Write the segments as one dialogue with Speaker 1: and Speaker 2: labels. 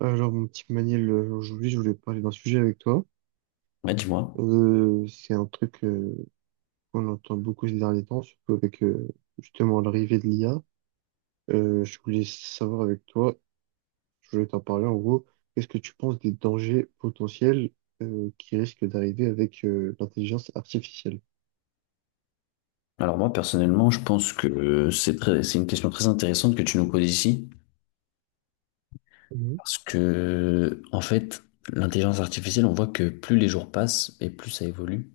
Speaker 1: Alors, mon petit Maniel, aujourd'hui, je voulais parler d'un sujet avec toi.
Speaker 2: Ouais, dis-moi.
Speaker 1: C'est un truc qu'on entend beaucoup ces derniers temps, surtout avec justement l'arrivée de l'IA. Je voulais savoir avec toi, je voulais t'en parler en gros, qu'est-ce que tu penses des dangers potentiels qui risquent d'arriver avec l'intelligence artificielle?
Speaker 2: Alors moi, personnellement, je pense que c'est très, c'est une question très intéressante que tu nous poses ici,
Speaker 1: Mhm.
Speaker 2: parce que, en fait, l'intelligence artificielle, on voit que plus les jours passent et plus ça évolue.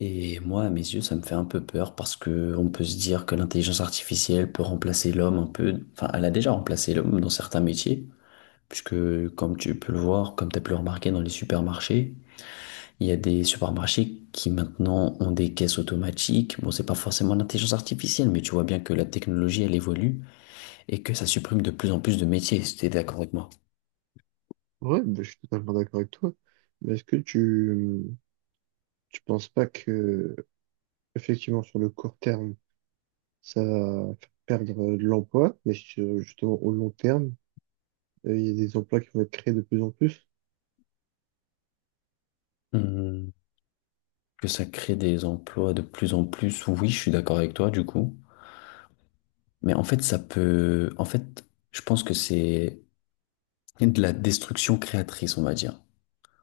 Speaker 2: Et moi, à mes yeux, ça me fait un peu peur parce que on peut se dire que l'intelligence artificielle peut remplacer l'homme un peu. Enfin, elle a déjà remplacé l'homme dans certains métiers, puisque, comme tu peux le voir, comme tu as pu le remarquer dans les supermarchés, il y a des supermarchés qui maintenant ont des caisses automatiques. Bon, c'est pas forcément l'intelligence artificielle, mais tu vois bien que la technologie, elle évolue et que ça supprime de plus en plus de métiers, si t'es d'accord avec moi.
Speaker 1: Ouais, bah, je suis totalement d'accord avec toi. Mais est-ce que tu penses pas que effectivement sur le court terme ça va faire perdre de l'emploi, mais justement au long terme. Il y a des emplois qui vont être créés de plus en plus.
Speaker 2: Hmm, que ça crée des emplois de plus en plus, oui, je suis d'accord avec toi, du coup. Mais en fait, ça peut... En fait, je pense que c'est de la destruction créatrice, on va dire.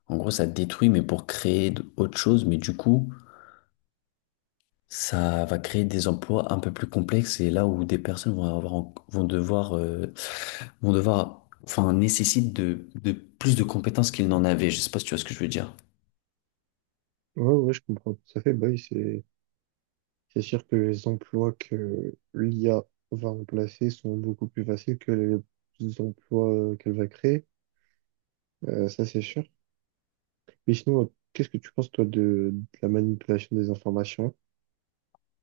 Speaker 2: En gros, ça détruit, mais pour créer autre chose. Mais du coup, ça va créer des emplois un peu plus complexes et là où des personnes vont avoir, en- vont devoir, enfin, nécessitent de plus de compétences qu'ils n'en avaient. Je sais pas si tu vois ce que je veux dire.
Speaker 1: Ouais, ouais, je comprends tout à fait. Bah oui, c'est sûr que les emplois que l'IA va remplacer sont beaucoup plus faciles que les emplois qu'elle va créer. Ça, c'est sûr. Mais sinon, qu'est-ce que tu penses, toi, de la manipulation des informations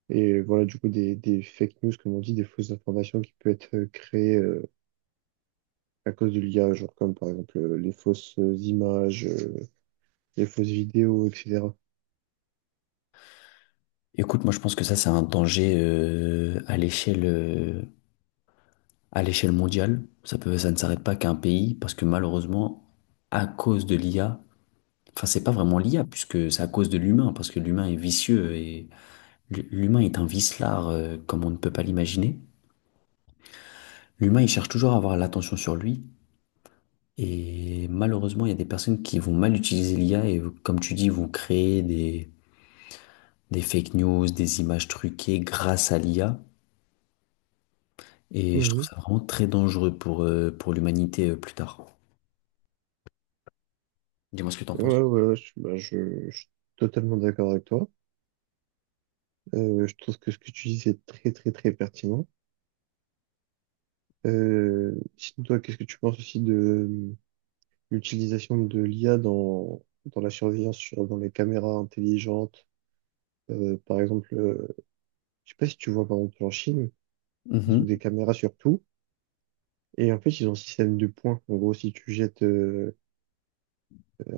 Speaker 1: et voilà, du coup, des fake news, comme on dit, des fausses informations qui peuvent être créées à cause de l'IA, genre comme par exemple les fausses images, les fausses vidéos, etc.
Speaker 2: Écoute, moi je pense que ça c'est un danger à l'échelle mondiale. Ça ne s'arrête pas qu'à un pays parce que malheureusement, à cause de l'IA, enfin c'est pas vraiment l'IA puisque c'est à cause de l'humain parce que l'humain est vicieux et l'humain est un vicelard comme on ne peut pas l'imaginer. L'humain il cherche toujours à avoir l'attention sur lui. Et malheureusement, il y a des personnes qui vont mal utiliser l'IA et, comme tu dis, vont créer des fake news, des images truquées grâce à l'IA. Et je trouve ça vraiment très dangereux pour l'humanité plus tard. Dis-moi ce que tu en
Speaker 1: Ouais,
Speaker 2: penses.
Speaker 1: ouais, ouais, bah, je suis totalement d'accord avec toi. Je trouve que ce que tu dis, c'est très, très, très pertinent. Sinon, toi, qu'est-ce que tu penses aussi de l'utilisation de l'IA dans la surveillance, dans les caméras intelligentes? Par exemple, je sais pas si tu vois, par exemple, en Chine, ils ont des
Speaker 2: Mhm.
Speaker 1: caméras sur tout. Et en fait, ils ont un système de points. En gros, si tu jettes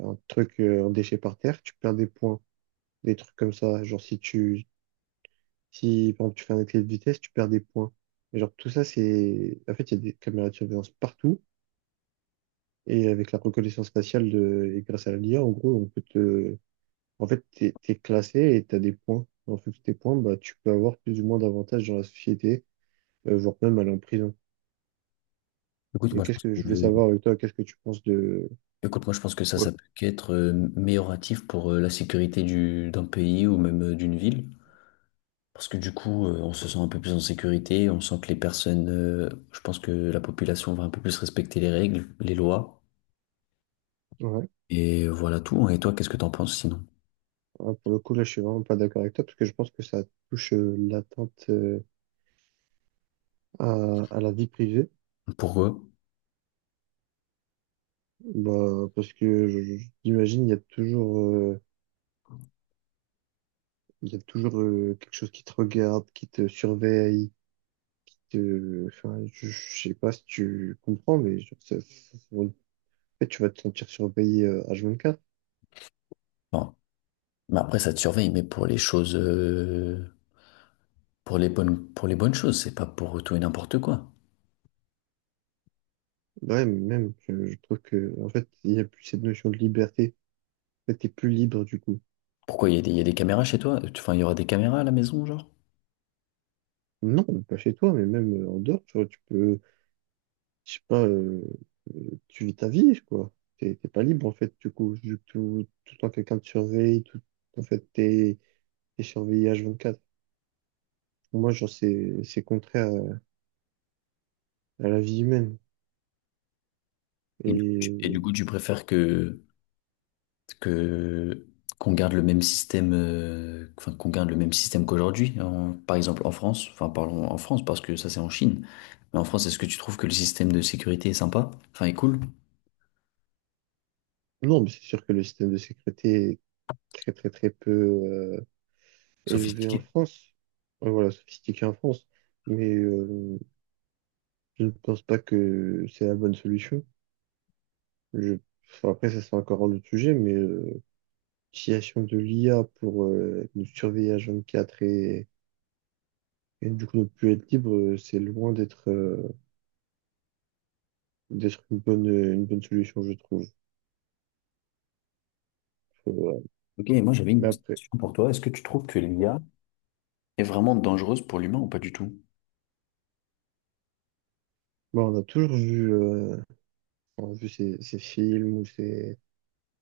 Speaker 1: un truc, un déchet par terre, tu perds des points. Des trucs comme ça. Genre, si, par exemple, tu fais un excès de vitesse, tu perds des points. Et genre, tout ça. En fait, il y a des caméras de surveillance partout. Et avec la reconnaissance faciale et grâce à la l'IA, en gros, on peut te. En fait, t'es classé et t'as des points. En fait, tes points, bah, tu peux avoir plus ou moins d'avantages dans la société, voire même aller en prison.
Speaker 2: Écoute,
Speaker 1: Et
Speaker 2: moi, je
Speaker 1: qu'est-ce
Speaker 2: pense
Speaker 1: que je voulais
Speaker 2: que,
Speaker 1: savoir avec toi, qu'est-ce que tu penses de.
Speaker 2: écoute, moi, je pense que ça,
Speaker 1: Ouais.
Speaker 2: ça peut qu'être amélioratif pour la sécurité d'un pays ou même d'une ville. Parce que du coup, on se sent un peu plus en sécurité, on sent que les personnes, je pense que la population va un peu plus respecter les règles, les lois.
Speaker 1: Ouais.
Speaker 2: Et voilà tout. Et toi, qu'est-ce que t'en penses sinon?
Speaker 1: Ah, pour le coup, là, je suis vraiment pas d'accord avec toi, parce que je pense que ça touche l'atteinte à, à la vie privée.
Speaker 2: Pour eux?
Speaker 1: Bah, parce que j'imagine, il y a toujours quelque chose qui te regarde, qui te surveille. Enfin, je sais pas si tu comprends, mais en fait, tu vas te sentir surveillé H24.
Speaker 2: Bon. Mais après, ça te surveille, mais pour les choses, pour les bonnes choses, c'est pas pour tout et n'importe quoi.
Speaker 1: Ouais, mais même, je trouve que, en fait, il n'y a plus cette notion de liberté. En fait, t'es plus libre du coup.
Speaker 2: Pourquoi il y a des, il y a des caméras chez toi? Enfin, il y aura des caméras à la maison, genre?
Speaker 1: Non, pas chez toi, mais même en dehors, tu vois, tu peux, je sais pas, tu vis ta vie, quoi. T'es pas libre, en fait, du coup, vu que tout le temps quelqu'un te surveille, tout, en fait, t'es surveillé H24. Pour moi, genre, c'est contraire à la vie humaine.
Speaker 2: Et du
Speaker 1: Et
Speaker 2: coup, tu préfères que, qu'on garde le même système, enfin, qu'on garde le même système qu'aujourd'hui, par exemple en France, enfin, parlons en France parce que ça, c'est en Chine. Mais en France, est-ce que tu trouves que le système de sécurité est sympa? Enfin, est cool?
Speaker 1: non, mais c'est sûr que le système de sécurité est très, très, très peu élevé en
Speaker 2: Sophistiqué?
Speaker 1: France, voilà, sophistiqué en France, mais je ne pense pas que c'est la bonne solution. Je... enfin, après, ça, c'est encore un autre sujet, mais l'utilisation de l'IA pour nous surveiller à 24 et du coup ne plus être libre, c'est loin d'être d'être une bonne solution, je trouve. Faut, euh,
Speaker 2: Ok, moi j'avais une
Speaker 1: Mais
Speaker 2: petite
Speaker 1: après,
Speaker 2: question pour toi. Est-ce que tu trouves que l'IA est vraiment dangereuse pour l'humain ou pas du tout?
Speaker 1: bon, on a toujours vu, on a vu ces films ou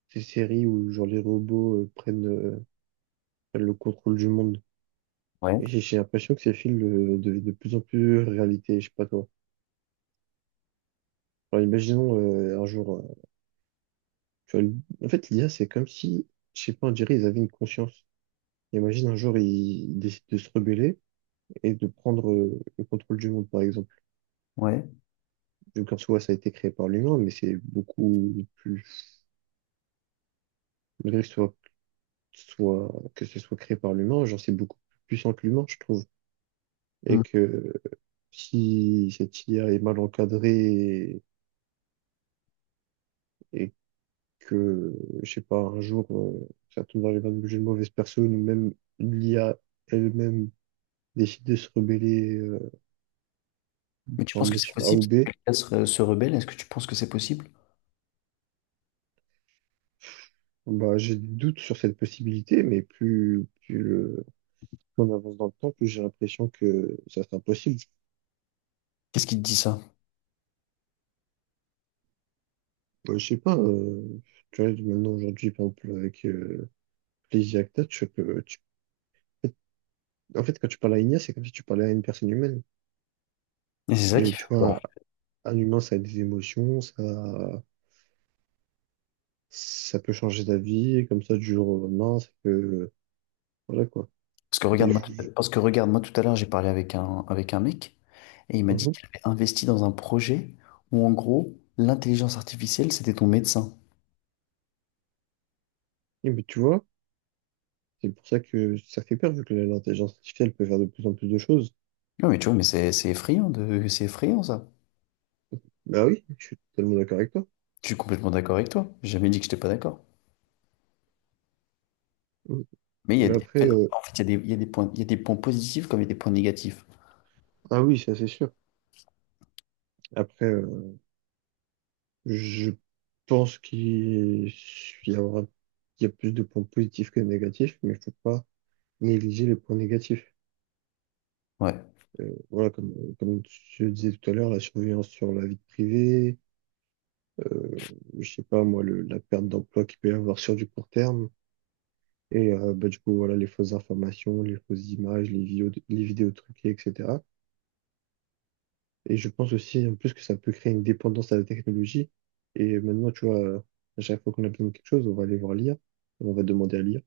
Speaker 1: ces séries où genre les robots prennent le contrôle du monde.
Speaker 2: Ouais,
Speaker 1: Et j'ai l'impression que ces films deviennent de plus en plus réalité, je sais pas toi. Alors imaginons un jour, tu vois, en fait l'IA c'est comme si, je sais pas, on dirait ils avaient une conscience. Imagine un jour ils décident de se rebeller et de prendre le contrôle du monde par exemple.
Speaker 2: ouais.
Speaker 1: Donc en soi ça a été créé par l'humain, mais c'est beaucoup plus, malgré que ce soit créé par l'humain, genre c'est beaucoup plus puissant que l'humain je trouve.
Speaker 2: Hmm.
Speaker 1: Et que si cette IA est mal encadrée et que, je sais pas, un jour, ça tombe dans les mains d'une mauvaise personne ou même l'IA elle-même décide de se rebeller
Speaker 2: Mais tu
Speaker 1: pour un
Speaker 2: penses que c'est
Speaker 1: motif A ou
Speaker 2: possible
Speaker 1: B,
Speaker 2: que se rebelle? Est-ce que tu penses que c'est possible?
Speaker 1: bah, j'ai des doutes sur cette possibilité, mais plus on avance dans le temps, plus j'ai l'impression que ça c'est impossible.
Speaker 2: Qu'est-ce qui te dit ça?
Speaker 1: Bah, je sais pas, tu vois, maintenant aujourd'hui, par exemple, avec les IA que t'as, en fait, quand tu parles à une IA, c'est comme si tu parlais à une personne humaine.
Speaker 2: Et c'est ça
Speaker 1: Et
Speaker 2: qui fait
Speaker 1: tu
Speaker 2: peur.
Speaker 1: vois, un humain, ça a des émotions, ça peut changer d'avis, comme ça, du jour au lendemain, voilà quoi. Et je-
Speaker 2: Parce que regarde-moi tout à l'heure, j'ai parlé avec avec un mec et il m'a dit
Speaker 1: Mhm.
Speaker 2: qu'il avait investi dans un projet où en gros, l'intelligence artificielle, c'était ton médecin.
Speaker 1: Et mais tu vois, c'est pour ça que ça fait peur, vu que l'intelligence artificielle peut faire de plus en plus de choses.
Speaker 2: Non mais tu vois, mais c'est effrayant c'est effrayant ça.
Speaker 1: Bah oui, je suis totalement d'accord avec toi.
Speaker 2: Je suis complètement d'accord avec toi. J'ai jamais dit que j'étais pas d'accord.
Speaker 1: Mhm.
Speaker 2: Mais il y a
Speaker 1: Mais
Speaker 2: des,
Speaker 1: après,
Speaker 2: en fait, il y a des, il y a des points, il y a des points positifs comme il y a des points négatifs.
Speaker 1: ah oui, ça c'est sûr. Après, je pense qu'il y aura, il y a plus de points positifs que de négatifs, mais il faut pas négliger les points négatifs.
Speaker 2: Ouais.
Speaker 1: Voilà, comme je le disais tout à l'heure, la surveillance sur la vie privée, euh, je sais pas moi, la perte d'emploi qu'il peut y avoir sur du court terme, et bah, du coup, voilà, les fausses informations, les fausses images, les vidéos truquées, etc. Et je pense aussi en plus que ça peut créer une dépendance à la technologie. Et maintenant, tu vois, à chaque fois qu'on a besoin de quelque chose, on va aller voir lire, on va demander à lire.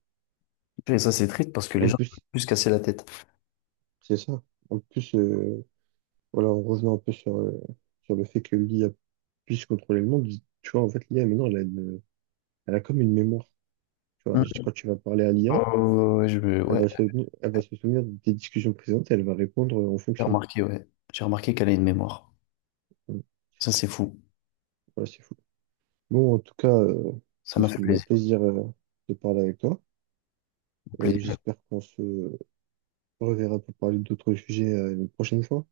Speaker 2: Et ça, c'est triste parce que
Speaker 1: Et
Speaker 2: les
Speaker 1: en
Speaker 2: gens peuvent
Speaker 1: plus,
Speaker 2: plus se casser la tête.
Speaker 1: c'est ça. En plus, voilà, on revenait un peu sur le fait que l'IA puisse contrôler le monde. Tu vois, en fait, l'IA, maintenant, elle a comme une mémoire. Tu vois,
Speaker 2: Hmm.
Speaker 1: quand tu vas parler à l'IA,
Speaker 2: Oh, ouais, je- me-
Speaker 1: elle
Speaker 2: ouais,
Speaker 1: va se, elle va se souvenir des discussions présentes et elle va répondre en fonction.
Speaker 2: ouais. J'ai remarqué qu'elle a une mémoire.
Speaker 1: Donc,
Speaker 2: Ça, c'est fou.
Speaker 1: voilà, c'est fou. Bon, en tout cas,
Speaker 2: Ça
Speaker 1: ce
Speaker 2: m'a fait
Speaker 1: fut un
Speaker 2: plaisir.
Speaker 1: plaisir, de parler avec toi.
Speaker 2: Plaisir.
Speaker 1: J'espère qu'on se reverra pour parler d'autres sujets, une prochaine fois.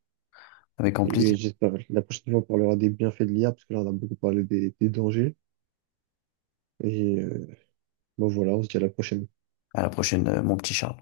Speaker 2: Avec grand
Speaker 1: Et
Speaker 2: plaisir.
Speaker 1: j'espère que la prochaine fois, on parlera des bienfaits de l'IA, parce que là, on a beaucoup parlé des dangers. Et, bon, voilà, on se dit à la prochaine.
Speaker 2: À la prochaine, mon petit Charles.